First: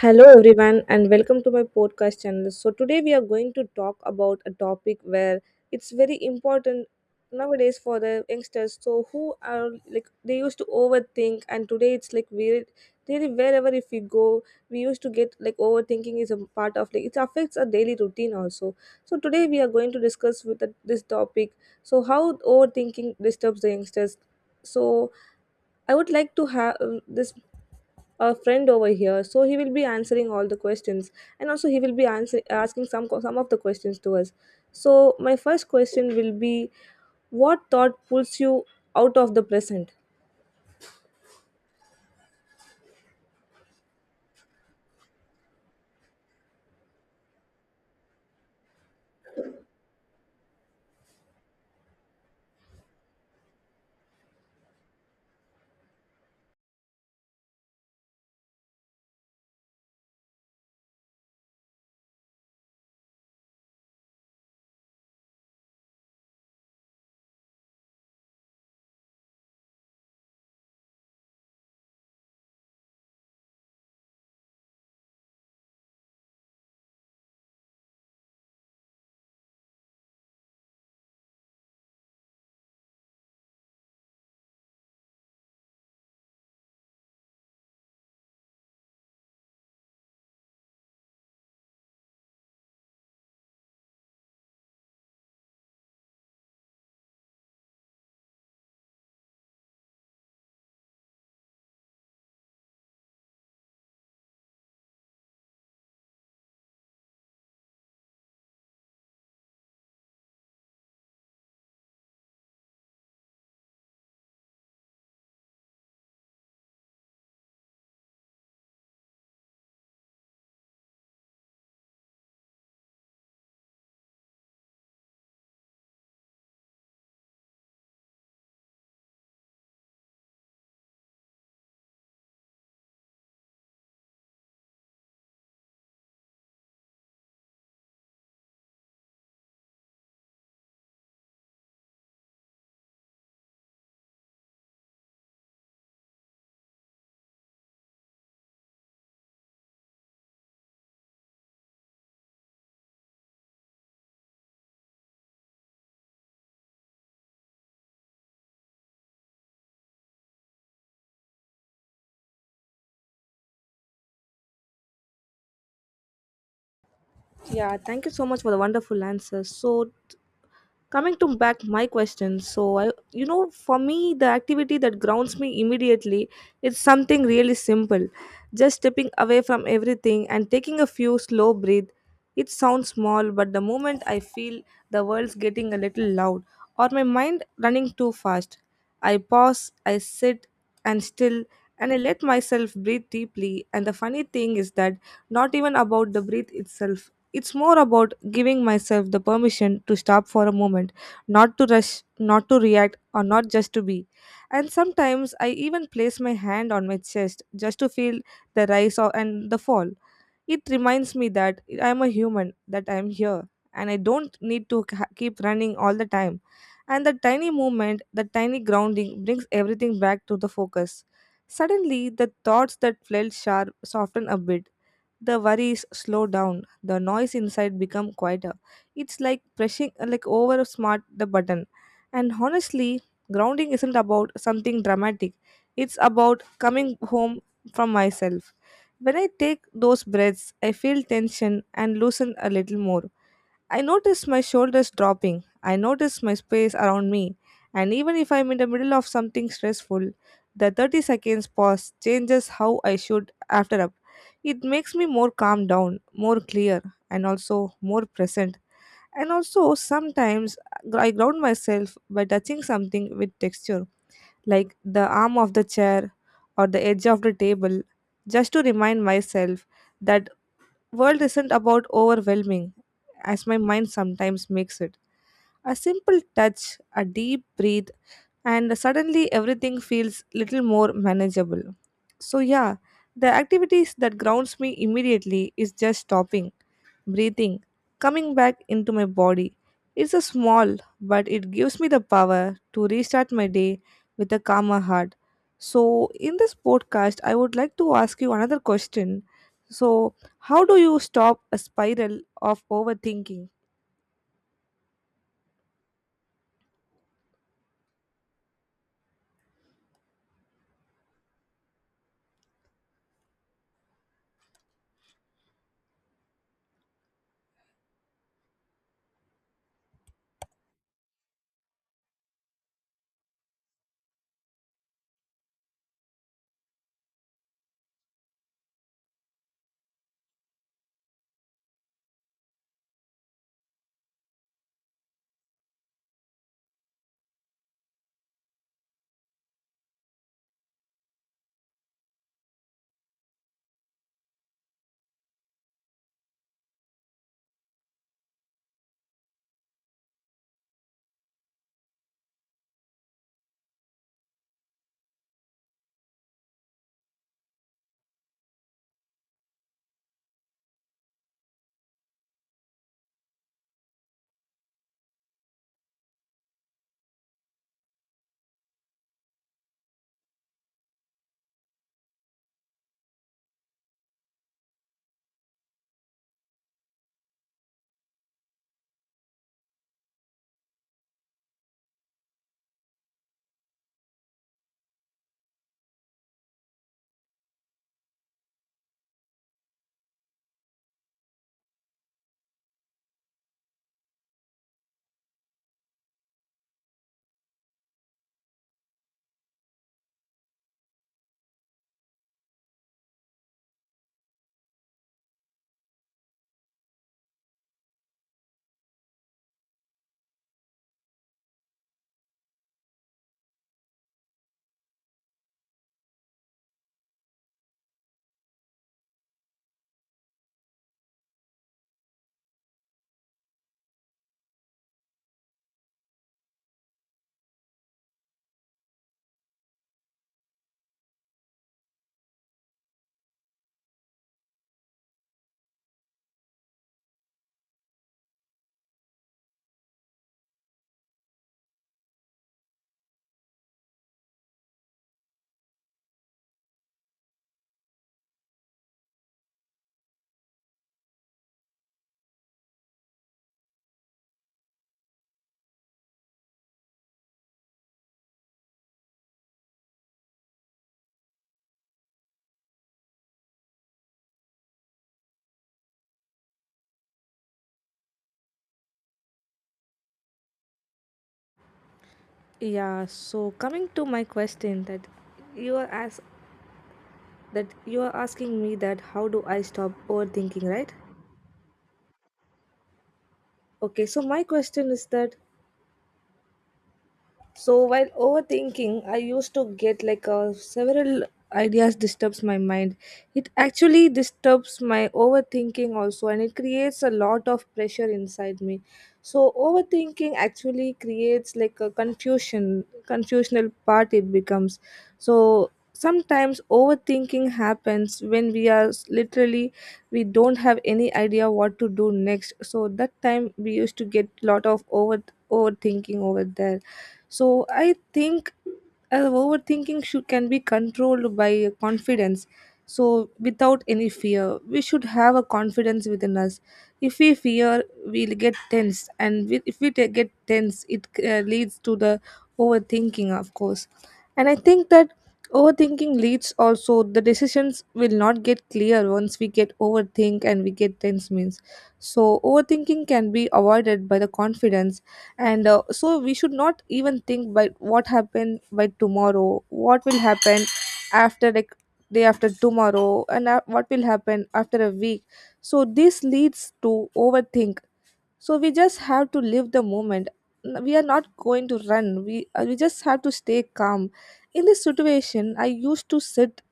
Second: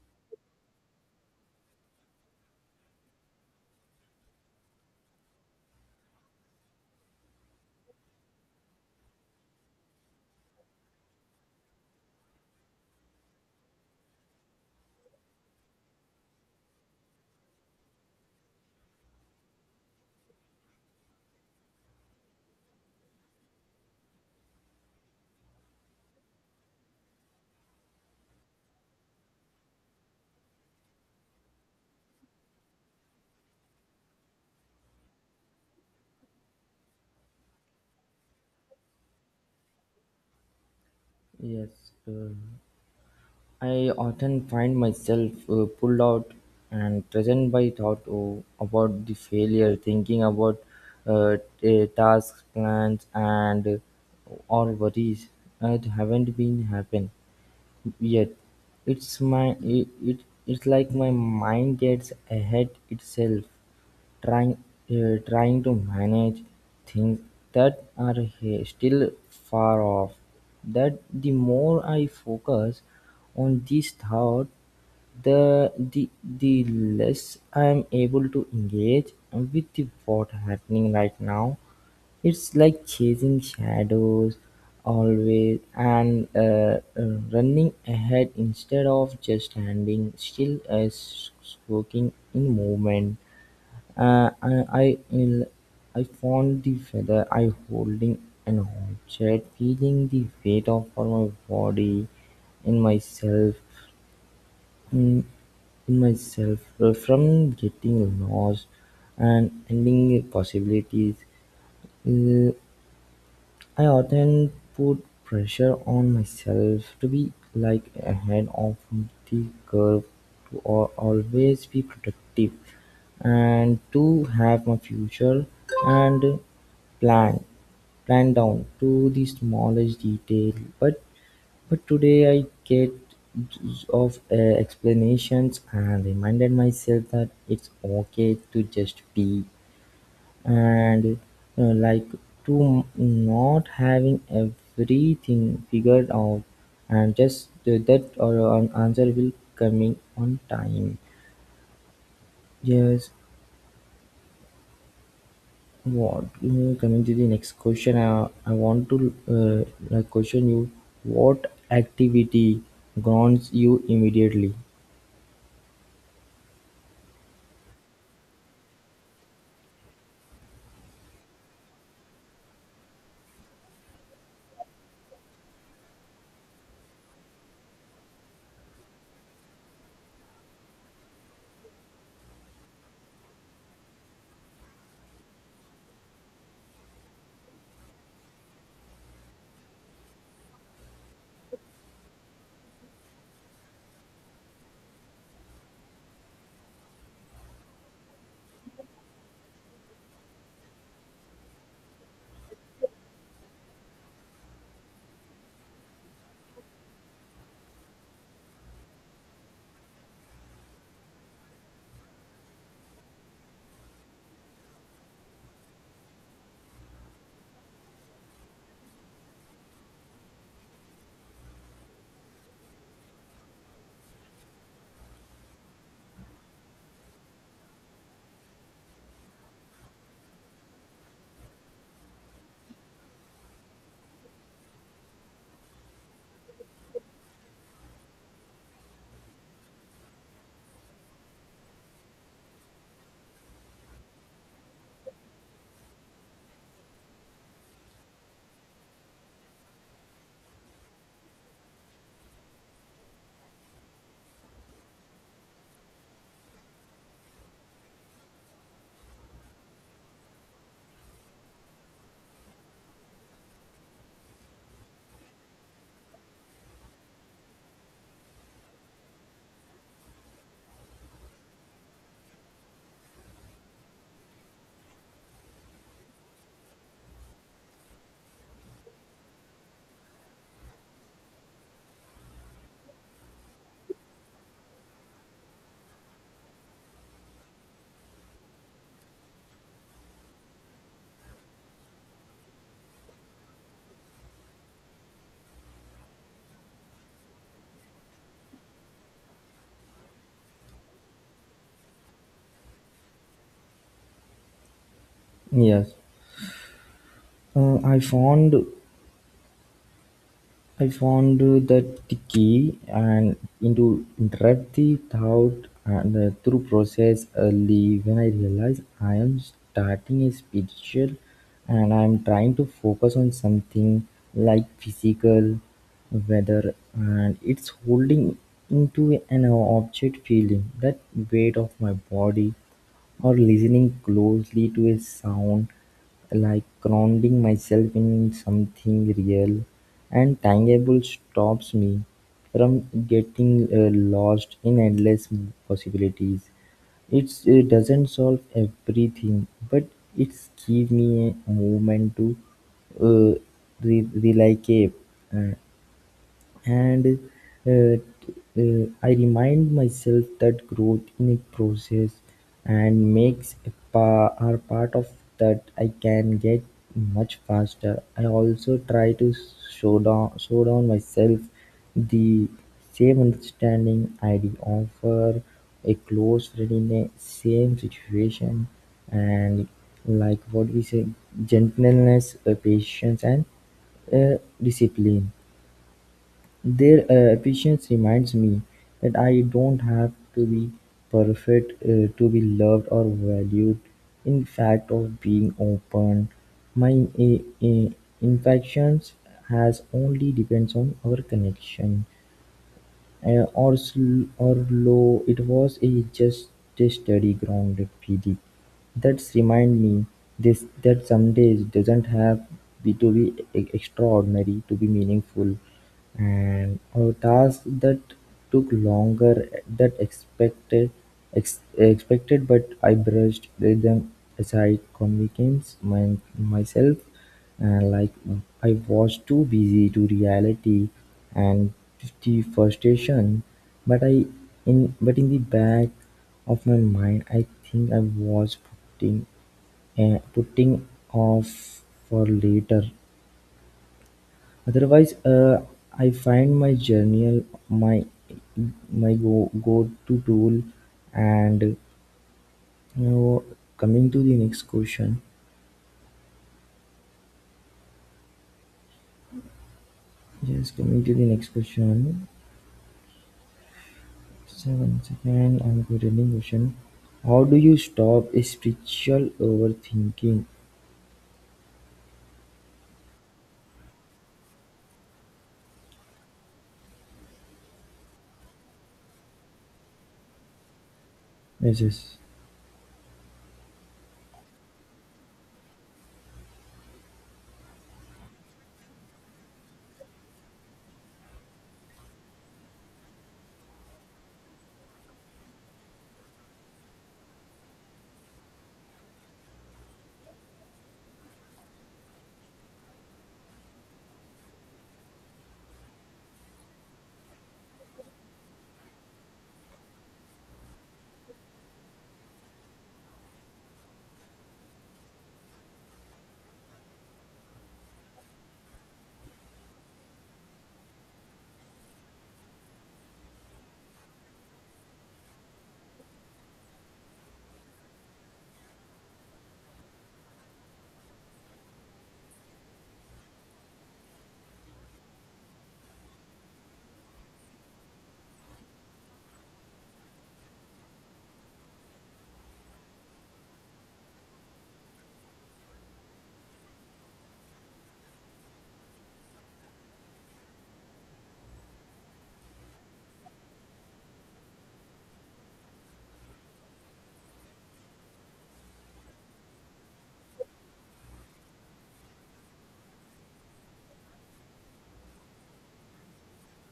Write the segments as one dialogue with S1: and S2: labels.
S1: Hello, everyone, and welcome to my podcast channel. So today we are going to talk about a topic where it's very important nowadays for the youngsters. So, who are like they used to overthink, and today it's like weird. Really, wherever if we go, we used to get like overthinking is a part of like it affects our daily routine also. So today we are going to discuss with this topic. So how overthinking disturbs the youngsters. So I would like to have this a friend over here, so he will be answering all the questions, and also he will be asking some of the questions to us. So my first question will be, what thought pulls you out of the present?
S2: Yes, uh, I often find myself pulled out and present by thought oh, about the failure, thinking about tasks, plans, and or worries that haven't been happen yet. It's my it, it it's like my mind gets ahead itself trying trying to manage things that are still far off that the more I focus on this thought the the the less I'm able to engage with the what happening right now. It's like chasing shadows always, and running ahead instead of just standing still as soaking in movement. uh, I, I, will- I found the feather I holding an object, feeling the weight of all my body in myself, in, in myself, from getting lost and ending possibilities. Uh, I often put pressure on myself to be like ahead of the curve, to always be productive, and to have my future and plan planned down to the smallest detail. But but today I get of explanations and reminded myself that it's okay to just be and like to not having everything figured out and just that or an answer will coming on time. Yes, what coming to the next question, I want to like question you, what activity grounds you immediately?
S1: Yeah, thank you so much for the wonderful answer. So coming to back my question, so I, you know, for me the activity that grounds me immediately is something really simple. Just stepping away from everything and taking a few slow breath. It sounds small, but the moment I feel the world's getting a little loud or my mind running too fast, I pause, I sit and still, and I let myself breathe deeply. And the funny thing is that not even about the breath itself. It's more about giving myself the permission to stop for a moment, not to rush, not to react, or not just to be. And sometimes I even place my hand on my chest just to feel the rise and the fall. It reminds me that I am a human, that I am here, and I don't need to keep running all the time. And the tiny movement, the tiny grounding brings everything back to the focus. Suddenly, the thoughts that felt sharp soften a bit, the worries slow down, the noise inside become quieter. It's like pressing like over smart the button. And honestly, grounding isn't about something dramatic. It's about coming home from myself. When I take those breaths, I feel tension and loosen a little more. I notice my shoulders dropping. I notice my space around me. And even if I'm in the middle of something stressful, the 30 seconds pause changes how I should after up. It makes me more calm down, more clear, and also more present. And also, sometimes I ground myself by touching something with texture, like the arm of the chair or the edge of the table, just to remind myself that world isn't about overwhelming as my mind sometimes makes it. A simple touch, a deep breath, and suddenly everything feels little more manageable. So yeah, the activities that grounds me immediately is just stopping, breathing, coming back into my body. It's a small, but it gives me the power to restart my day with a calmer heart. So in this podcast I would like to ask you another question. So how do you stop a spiral of overthinking?
S2: Yes, I found the key and into empathy thought and through process early when I realize I am starting a spiritual and I am trying to focus on something like physical weather, and it's holding into an object feeling that weight of my body or listening closely to a sound, like grounding myself in something real and tangible stops me from getting lost in endless possibilities. It doesn't solve everything, but it's give me a moment to uh, relocate. Uh, and I remind myself that growth in a process and makes are part of that I can get much faster. I also try to show down myself the same understanding I'd offer a close friend in a same situation, and like what we say gentleness, patience, and discipline, their efficiency reminds me that I don't have to be perfect to be loved or valued. In fact, of being open, my uh, infections has only depends on our connection. Or or low it was a just-a-steady ground pd that's remind me this that some days doesn't have be to be extraordinary to be meaningful, and a task that took longer that expected expected, but I brushed them aside convinced myself and like, I was too busy to reality and the frustration, but I in but in the back of my mind, I think I was putting putting off for later. Otherwise, I find my journal my go go to tool, and you know, coming to the next question. Yes, coming to the next question. Seventh I'm continuing question: how do you stop spiritual overthinking?
S1: Yeah, so coming to my question that you are as that you are asking me, that how do I stop overthinking, right?
S2: Yes, yes.
S1: Okay, so my question is that, so while overthinking, I used to get like several ideas disturbs my mind. It actually disturbs my overthinking also, and it creates a lot of pressure inside me. So overthinking actually creates like a confusional part it becomes. So sometimes overthinking happens when we are literally we don't have any idea what to do next. So that time we used to get lot of overthinking over there. So I think uh, can be controlled by confidence. So without any fear, we should have a confidence within us. If we fear, we'll get tense, and we, if we get tense, it leads to the overthinking, of course. And I think that overthinking leads also, the decisions will not get clear once we get overthink and we get tense means. So overthinking can be avoided by the confidence. And so we should not even think by what happened by tomorrow, what will happen after like day after tomorrow, and what will happen after a week. So this leads to overthink. So we just have to live the moment. We are not going to run, we just have to stay calm. In this situation I used to sit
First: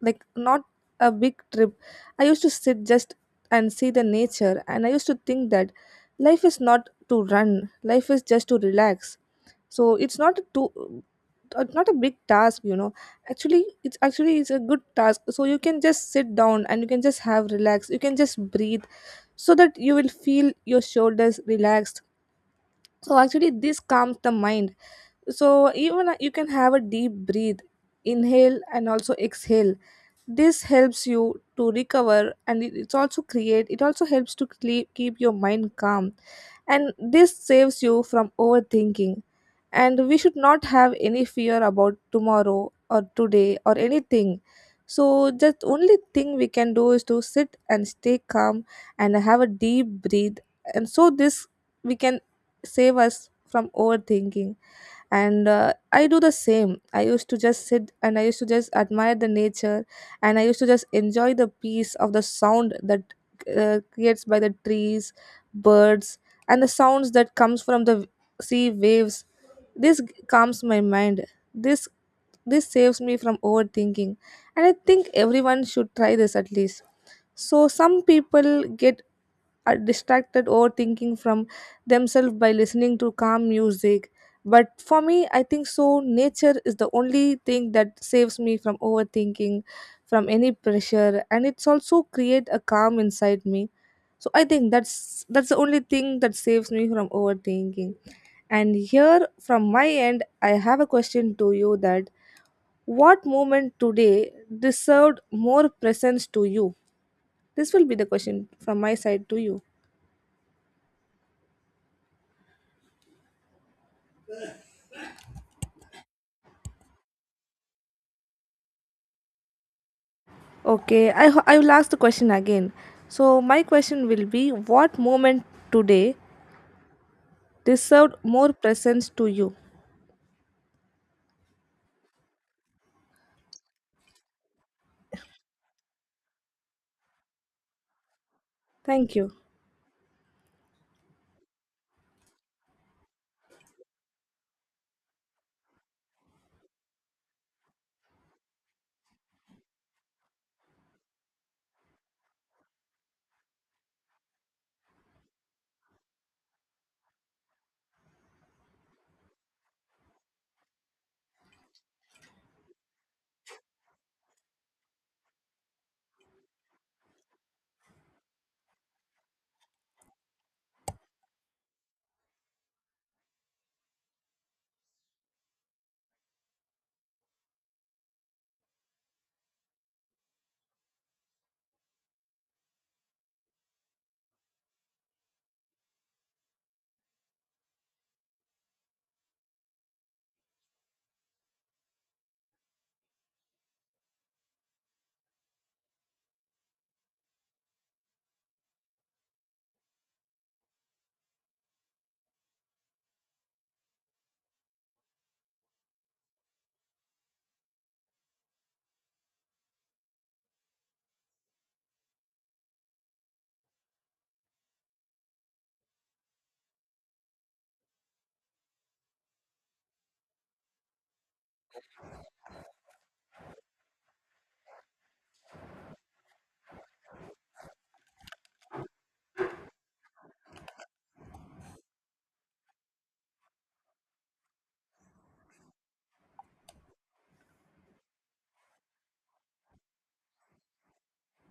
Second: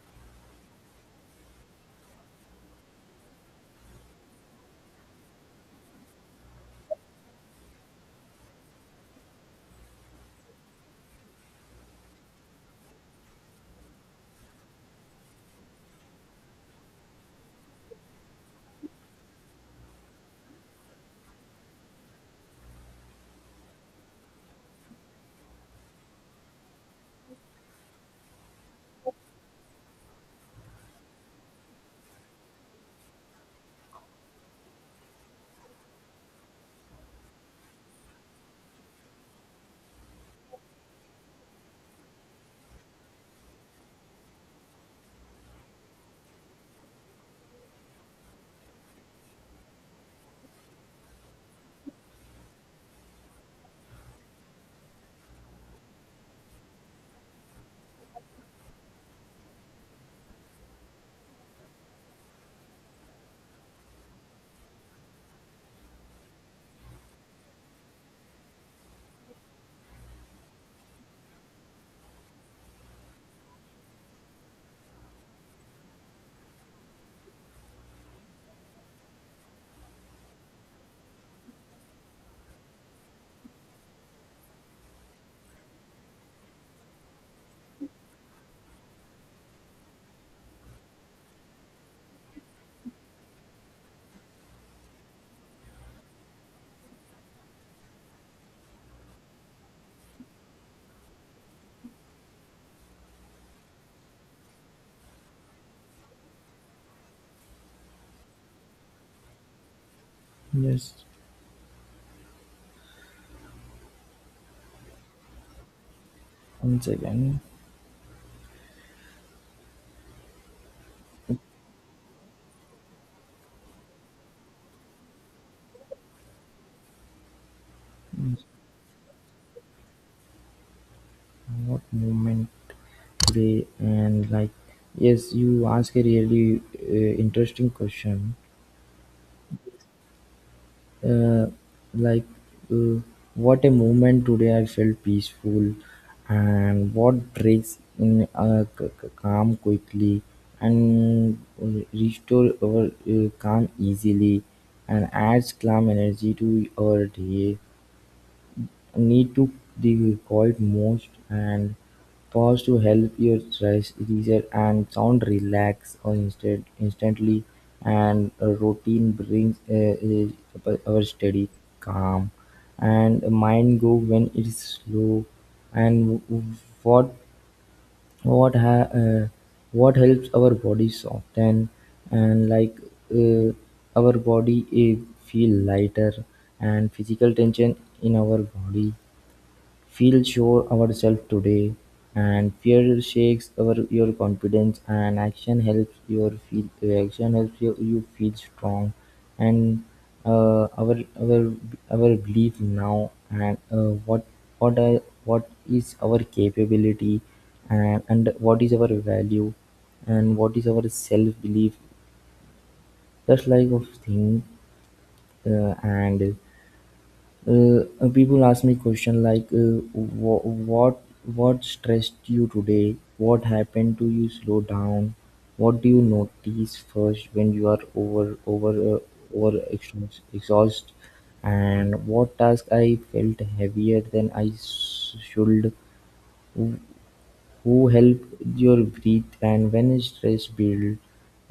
S1: like not a big trip. I used to sit just and see the nature, and I used to think that life is not to run, life is just to relax. So it's not too not a big task, you know. Actually, it's actually it's a good task, so you can just sit down and you can just have relax, you can just breathe, so that you will feel your shoulders relaxed. So actually this calms the mind. So even you can have a deep breathe, inhale and also exhale. This helps you to recover, and it's also create it also helps to keep your mind calm, and this saves you from overthinking. And we should not have any fear about tomorrow or today or anything. So just only thing we can do is to sit and stay calm and have a deep breathe. And so this we can save us from overthinking. And I do the same. I used to just sit and I used to just admire the nature, and I used to just enjoy the peace of the sound that creates by the trees, birds, and the sounds that comes from the sea waves. This calms my mind. this this saves me from overthinking, and I think everyone should try this at least. So some people get are distracted overthinking from themselves by listening to calm music. But for me, I think so. Nature is the only thing that saves me from overthinking, from any pressure, and it's also create a calm inside me. So I think that's the only thing that saves me from overthinking. And here, from my end, I have a question to you, that what moment today deserved more presence to you? This will be the question from my side to you.
S2: Yes. Once again,
S1: Okay, I, I will ask the question again. So my question will be, what moment today deserved more presence to you?
S2: what moment today and like yes, you ask a really interesting question.
S1: Thank you.
S2: uh, like uh, what a moment today I felt peaceful and what breaks in calm quickly and restore our calm easily and adds calm energy to our day. Knee took the quiet most and pause to help your stress reset and sound relax or instantly, and a routine brings our steady calm and mind go when it's slow, and what what ha- uh, what helps our body soften and like uh, our body feel lighter and physical tension in our body. Feel sure ourselves today, and fear shakes our your confidence and action helps your feel. Action helps you, you feel strong and uh, our our our belief now and what is our capability, and what is our value, and what is our self belief, just like of thing. And People ask me question like what stressed you today, what happened to you slow down, what do you notice first when you are exhaust, and what task I felt heavier than I should, who help your breathe and when stress build?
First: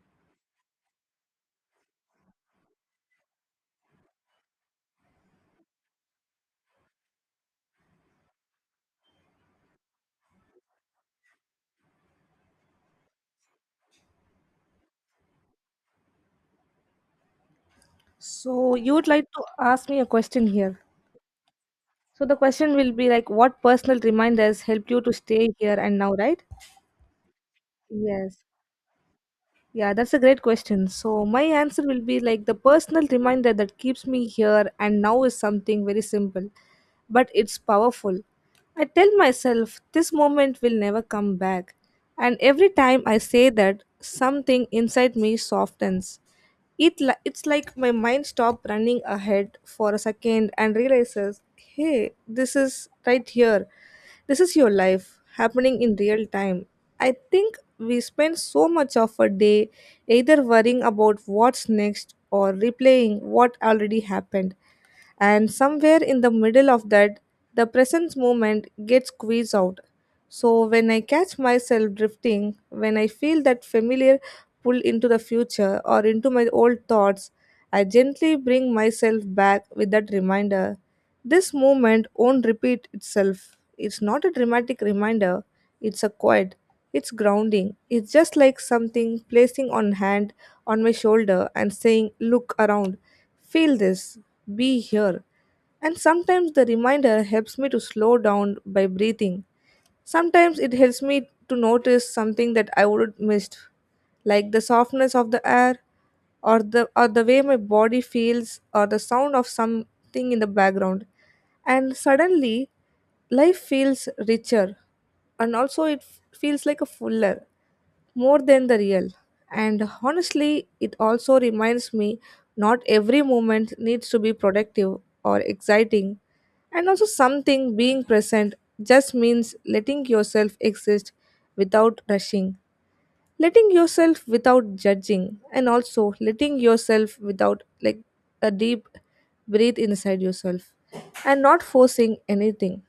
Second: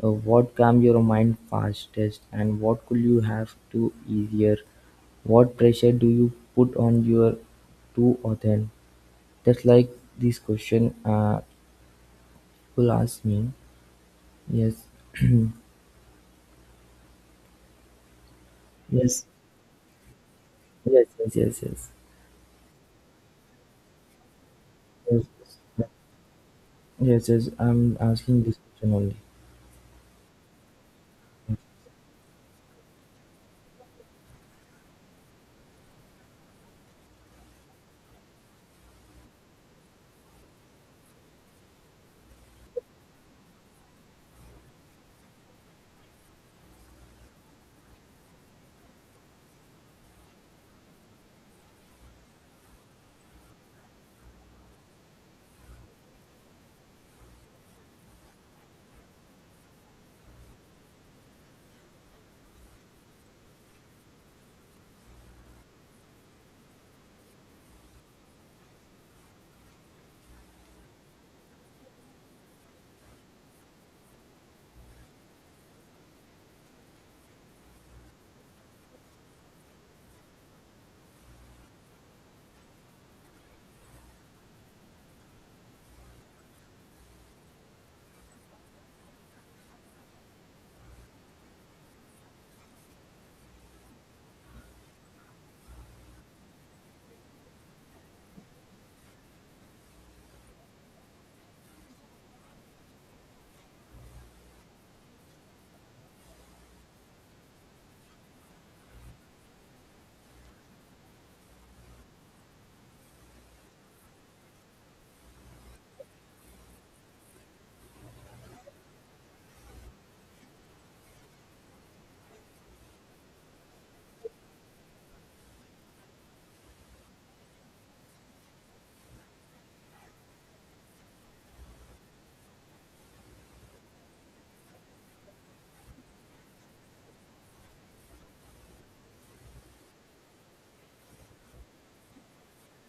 S2: What calmed your mind fastest and what could you have to easier? What pressure do you put on your to author? That's like this question people ask me. Yes.
S1: So you would
S2: Yes.
S1: like to ask me a question here.
S2: Yes, yes, yes, yes.
S1: So the question will be like, what personal reminders helped you to
S2: Yes,
S1: stay here
S2: yes,
S1: and now, right?
S2: yes. Yes, I'm
S1: Yes.
S2: asking this question only.
S1: Yeah, that's a great question. So my answer will be like the personal reminder that keeps me here and now is something very simple, but it's powerful. I tell myself this moment will never come back, and every time I say that, something inside me softens. It's like my mind stopped running ahead for a second and realizes, hey, this is right here. This is your life happening in real time. I think we spend so much of a day either worrying about what's next or replaying what already happened, and somewhere in the middle of that the presence moment gets squeezed out. So when I catch myself drifting, when I feel that familiar pull into the future or into my old thoughts, I gently bring myself back with that reminder. This moment won't repeat itself. It's not a dramatic reminder, it's a quiet, it's grounding. It's just like something placing on hand on my shoulder and saying, "Look around. Feel this. Be here." And sometimes the reminder helps me to slow down by breathing. Sometimes it helps me to notice something that I would have missed, like the softness of the air, or the way my body feels, or the sound of something in the background. And suddenly, life feels richer, and also it feels like a fuller, more than the real. And honestly, it also reminds me not every moment needs to be productive or exciting. And also, something being present just means letting yourself exist without rushing, letting yourself without judging, and also letting yourself without like a deep breathe inside yourself, and not forcing anything.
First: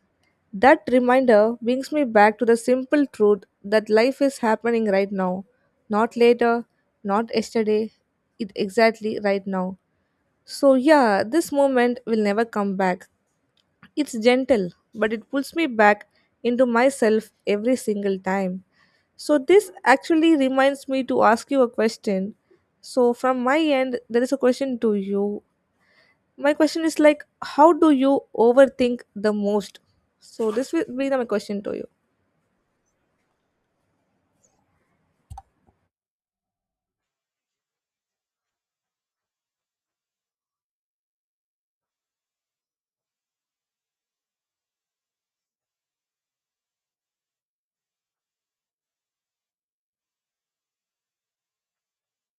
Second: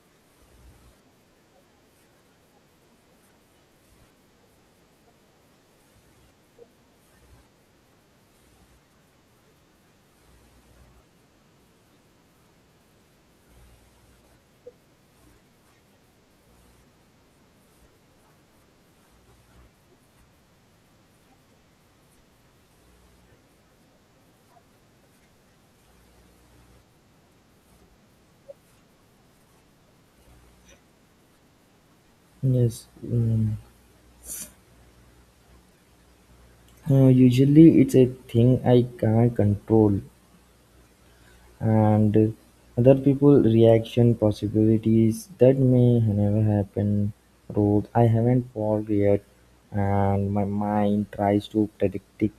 S1: That reminder brings me back to the simple truth that life is happening right now, not later, not yesterday, it exactly right now. So, yeah, this moment will never come back. It's gentle, but it pulls me back into myself every single time. So this actually reminds me to ask you a question. So from my end, there is a question to you. My question is like, how do you overthink the most? So this will be my question to you.
S2: Yes. Mm. Usually, it's a thing I can't control, and other people reaction possibilities that may never happen, road I haven't walked yet, and my mind tries to predict it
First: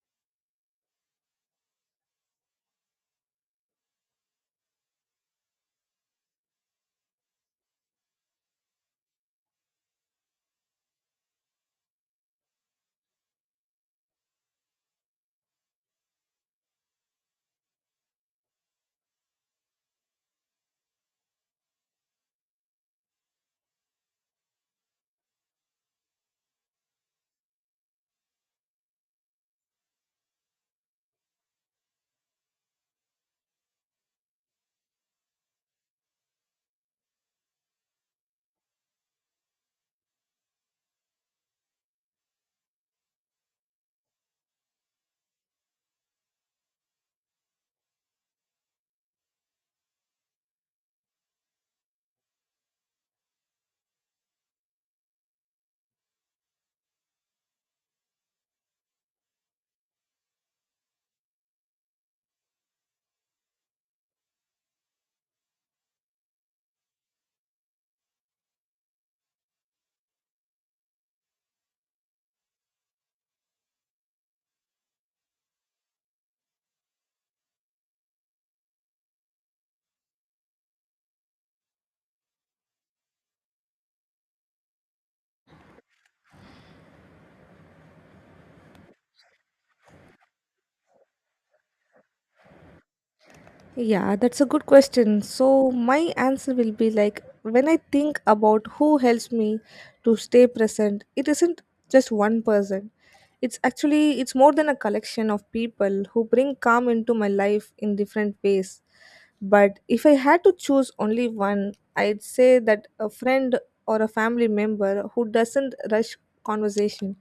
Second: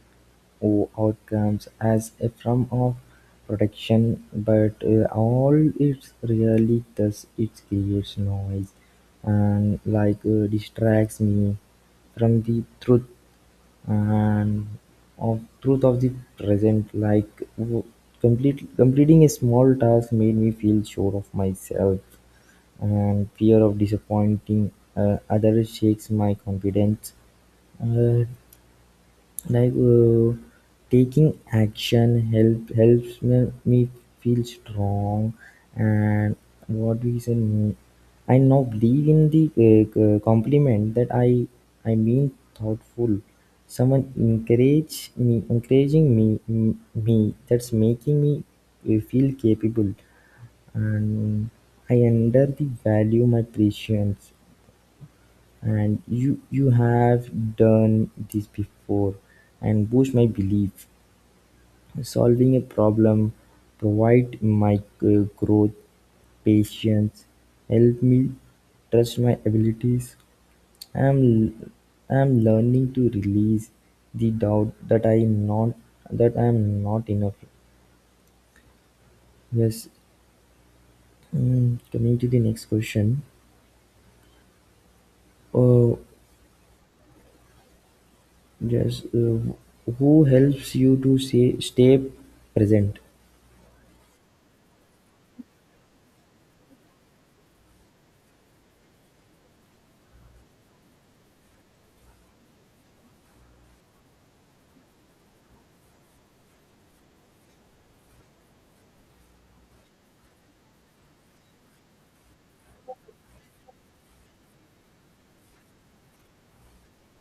S2: outcomes as a form of protection, but all it really does it creates noise and like distracts me from the truth and of truth of the present. Like w- complete completing a small task made me feel sure of myself, and fear of disappointing others shakes my confidence. Uh, like uh, Taking action helps me feel strong. And what do you say, mm, I now believe in the compliment that I mean thoughtful someone encourage me encouraging me, that's making me feel capable, and I under the value my patience, and you have done this before and boost my belief. Solving a problem provide my growth, patience help me trust my abilities. i am I am learning to release the doubt that I am not that I am not enough. Yes. Mm, coming to the next question. Oh yes, who helps you to say stay present?
S1: Yeah, that's a good question. So my answer will be like, when I think about who helps me to stay present, it isn't just one person. It's actually it's more than a collection of people who bring calm into my life in different ways. But if I had to choose only one, I'd say that a friend or a family member who doesn't rush conversation,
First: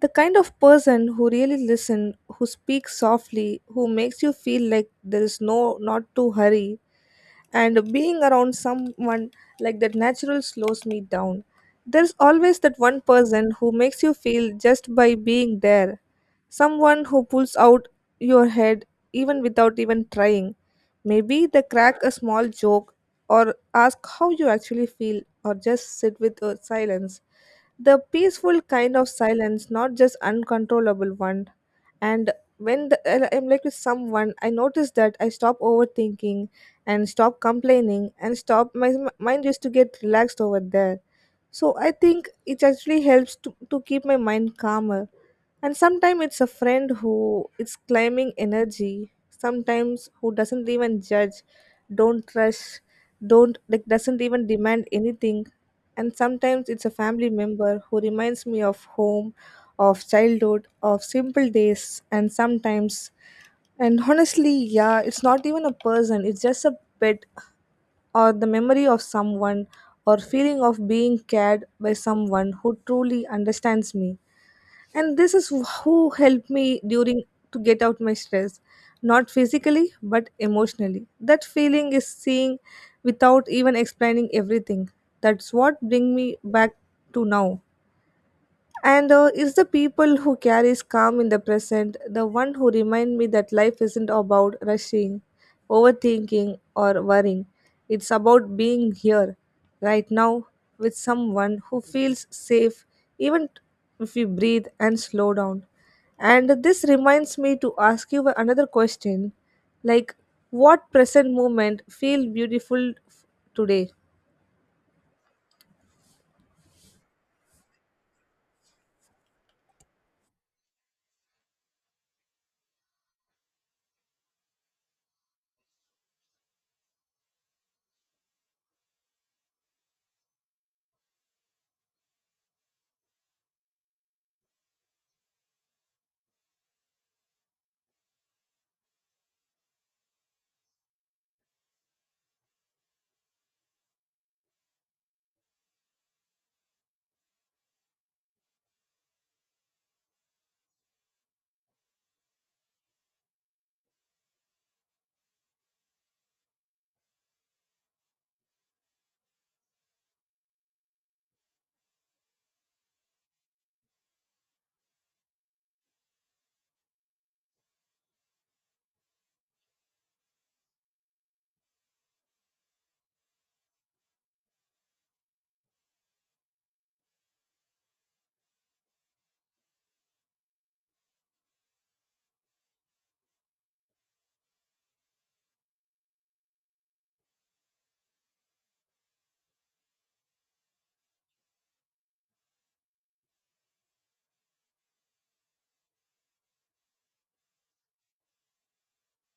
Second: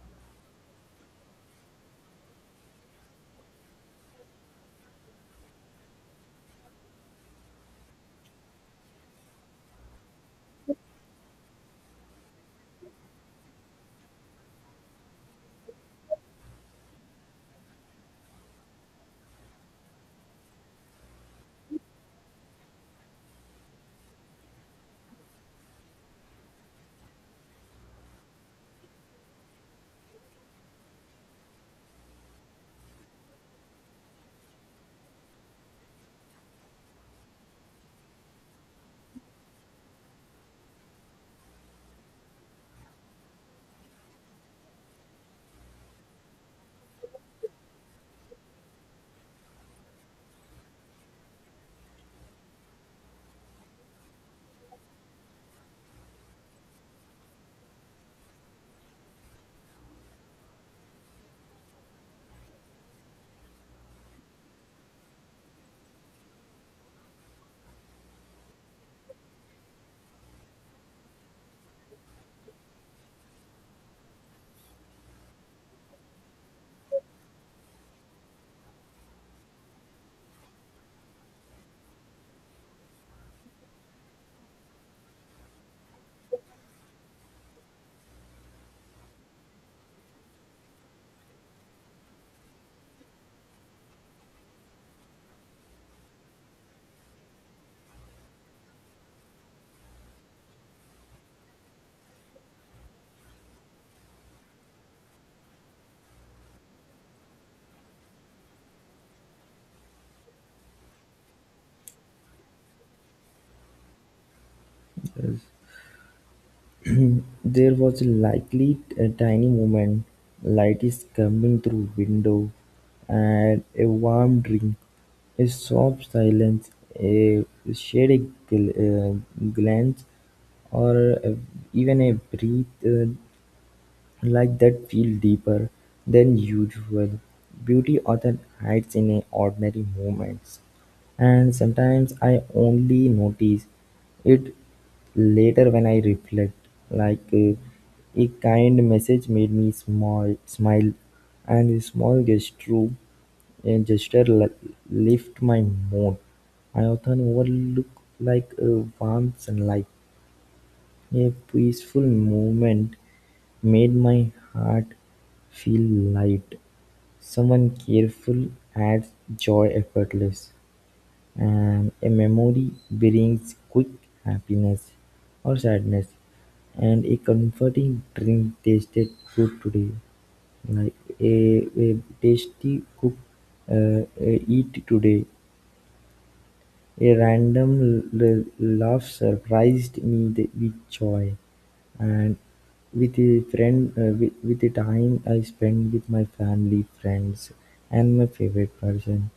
S1: the kind of person who really listens, who speaks softly, who makes you feel like there is no not to hurry, and being around someone like that natural slows me down. There's always that one person who makes you feel just by being there. Someone who pulls out your head even without even trying. Maybe they crack a small joke or ask how you actually feel or just sit with silence, the peaceful kind of silence, not just uncontrollable one. And when I'm like with someone, I notice that I stop overthinking and stop complaining and stop my mind used to get relaxed over there. So I think it actually helps to keep my mind calmer. And sometimes it's a friend who is claiming energy, sometimes who doesn't even judge, don't rush, don't like doesn't even demand anything. And sometimes it's a family member who reminds me of home, of childhood, of simple days. And sometimes, and honestly, yeah, it's not even a person, it's just a pet or the memory of someone or feeling of being cared by someone who truly understands me. And this is who helped me during, to get out my stress, not physically but emotionally, that feeling is seeing without even explaining everything. That's what bring me back to now. And it's the people who carries calm in the present, the one who remind me that life isn't about rushing, overthinking, or worrying. It's about being here, right now, with someone who feels safe, even if we breathe and slow down. And this reminds me to ask you another question, like what present moment feel beautiful today?
S2: There was likely a tiny moment. Light is coming through window, and a warm drink, a soft silence, a shaded gl- uh, glance, or a- even a breath like that feel deeper than usual. Beauty often hides in a ordinary moments, and sometimes I only notice it later when I reflect. Like a kind message made me small smile, and a small gesture, a gesture lift my mood. I often overlook like a warm sunlight, a peaceful movement made my heart feel light. Someone careful adds joy effortless, and a memory brings quick happiness or sadness, and a comforting drink tasted good today. Like a tasty cook, eat today. A random laugh surprised me with joy, and with a friend, with the time I spent with my family, friends, and my favorite person.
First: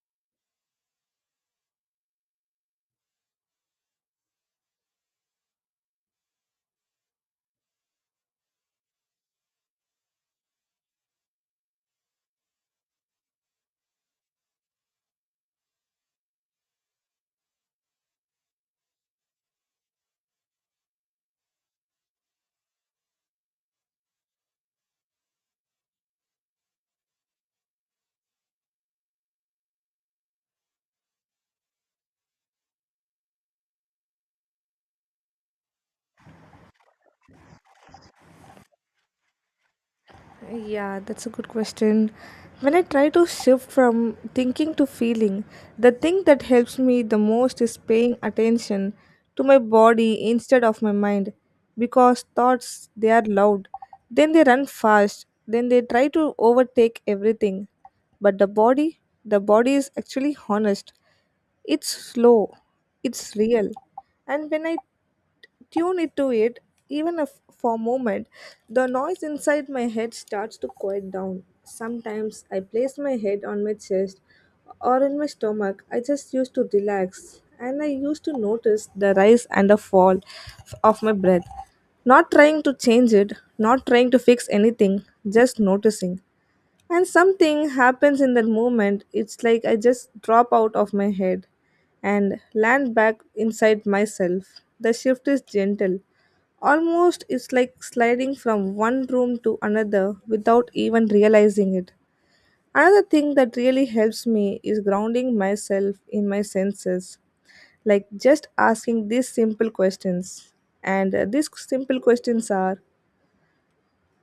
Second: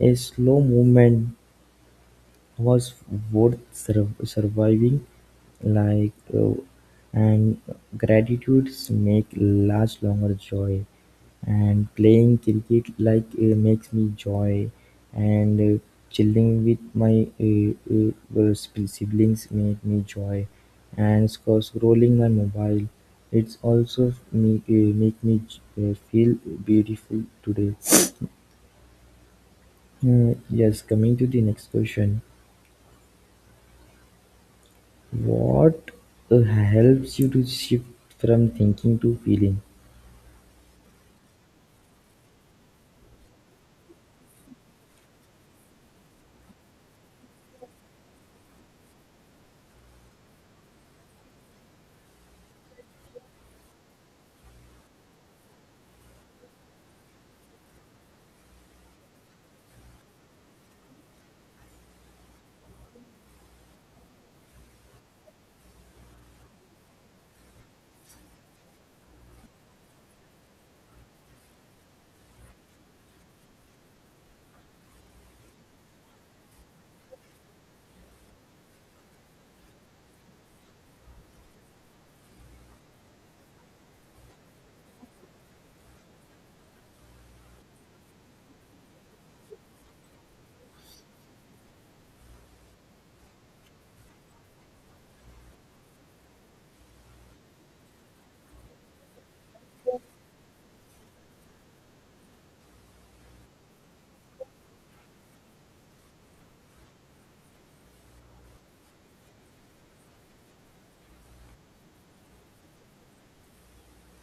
S2: A slow movement was worth surviving, like, and gratitudes make life longer joy, and playing cricket like makes me joy, and chilling with my siblings make me joy, and scrolling my mobile, it's also me make me feel beautiful today. Yes, coming to the next question. What helps you to shift from thinking to feeling?
S1: Yeah, that's a good question. When I try to shift from thinking to feeling, the thing that helps me the most is paying attention to my body instead of my mind, because thoughts, they are loud, then they run fast, then they try to overtake everything. But the body is actually honest. It's slow, it's real. And when I tune into it, even if for a moment, the noise inside my head starts to quiet down. Sometimes I place my head on my chest or in my stomach. I just used to relax and I used to notice the rise and the fall of my breath. Not trying to change it, not trying to fix anything, just noticing. And something happens in that moment. It's like I just drop out of my head and land back inside myself. The shift is gentle. Almost it's like sliding from one room to another without even realizing it. Another thing that really helps me is grounding myself in my senses, like just asking these simple questions. And these simple questions are,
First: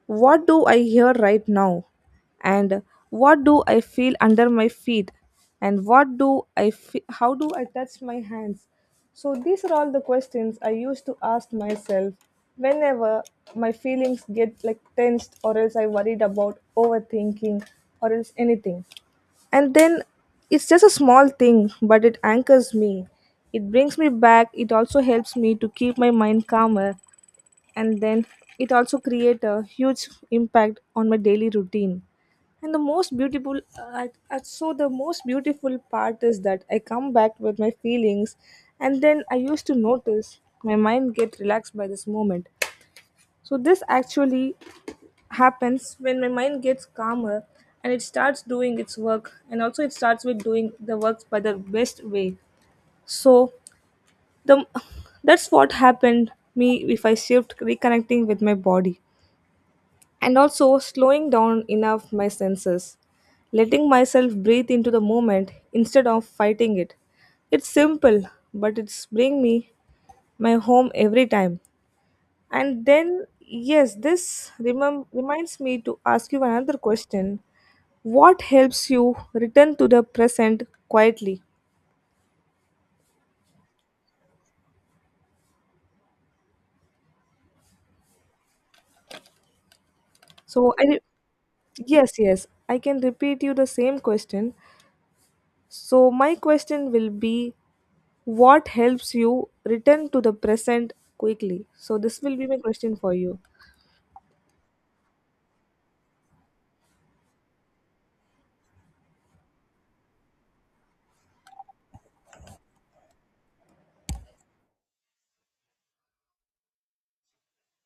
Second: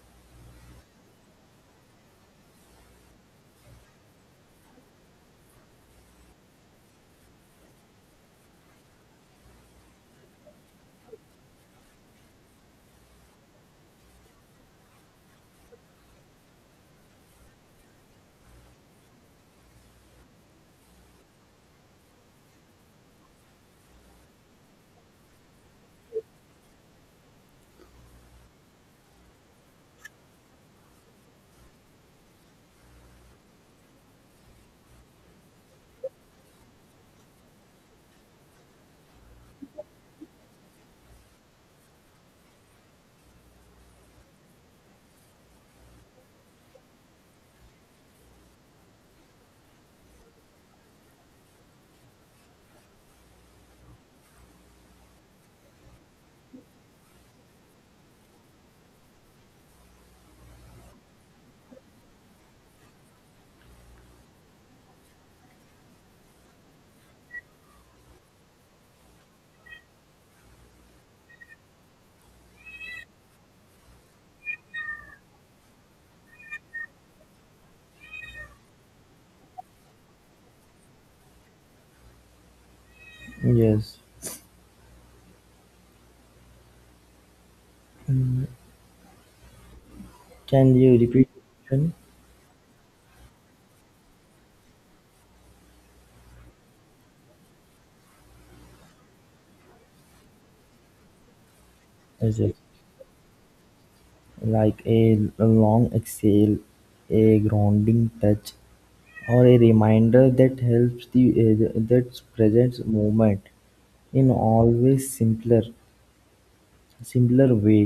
S1: what do I hear right now? And what do I feel under my feet? And what do I how do I touch my hands? So these are all the questions I used to ask myself whenever my feelings get like tensed, or else I worried about overthinking, or else anything. And then it's just a small thing, but it anchors me, it brings me back, it also helps me to keep my mind calmer. And then it also create a huge impact on my daily routine. And the most beautiful so the most beautiful part is that I come back with my feelings, and then I used to notice my mind get relaxed by this moment. So this actually happens when my mind gets calmer and it starts doing its work, and also it starts with doing the work by the best way. So the that's what happened me if I shift reconnecting with my body and also slowing down enough my senses, letting myself breathe into the moment instead of fighting it. It's simple, but it's bring me my home every time. And then yes, this reminds me to ask you another question. What helps you return to the present quietly?
S2: Yes.
S1: So
S2: Can you
S1: I
S2: repeat the question?
S1: yes, yes, I can repeat you the same question. So my question will be, what helps you return to the present quickly? So this will
S2: Yes,
S1: be
S2: yes.
S1: my question for you.
S2: Like a long exhale, a grounding touch, or a reminder that helps the that present moment in always simpler way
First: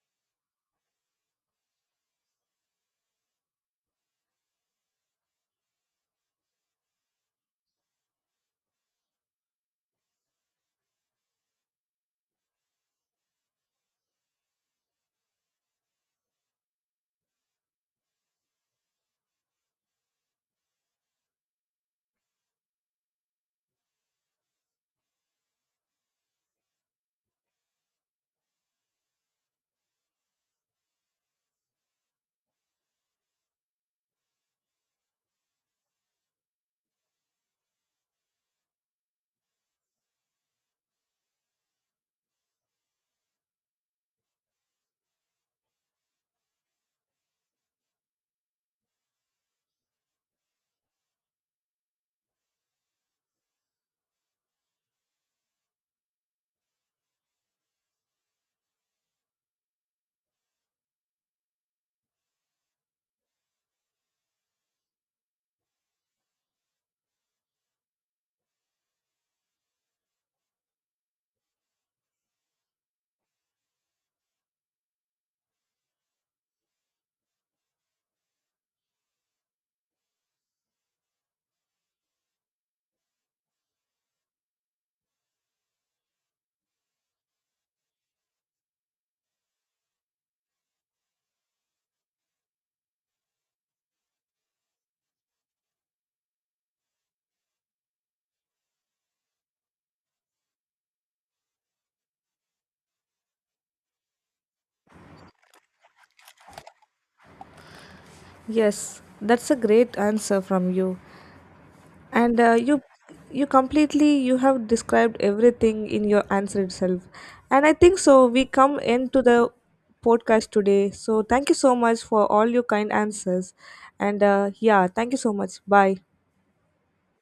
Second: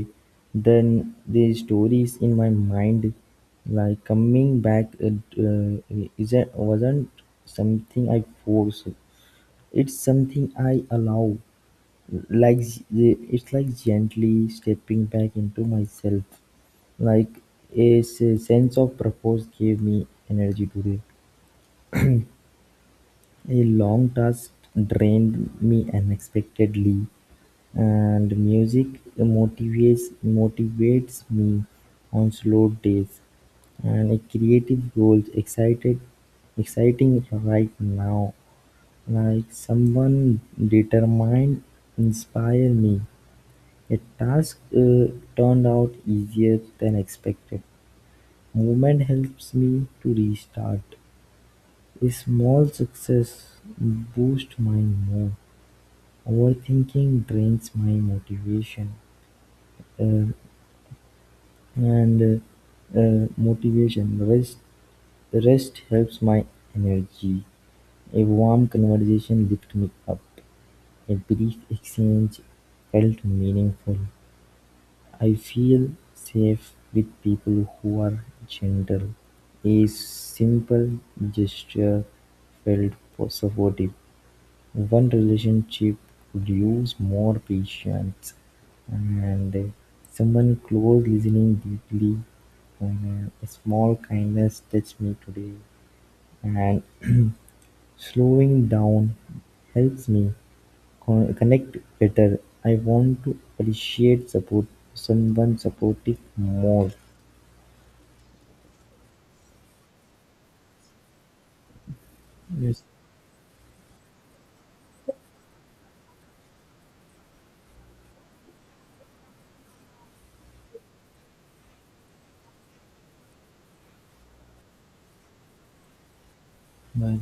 S2: than the stories in my mind. Like coming back, it isn't wasn't something I forced. It's something I allow, like it's like gently stepping back into myself, like a s- sense of purpose gave me energy today. A long task drained me unexpectedly, and music motivates me on slow days. And a creative goals exciting right now. Like someone determined inspired me, a task turned out easier than expected. Movement helps me to restart. A small success boosts my mood. Overthinking drains my motivation, uh, and motivation rest helps my energy. A warm conversation lifts me up. A brief exchange felt meaningful. I feel safe with people who are gentle, a simple gesture felt supportive. One relationship could use more patience, and someone close listening deeply. And a small kindness touched me today, and slowing down helps me connect better. I want to appreciate support someone supportive more.
S1: Yes, that's a great answer from you. And you
S2: Есть
S1: you completely you have described everything in your answer itself. And I think so we come into the podcast today. So thank you so much for all your kind answers. And yeah, thank you so much. Bye.
S2: да.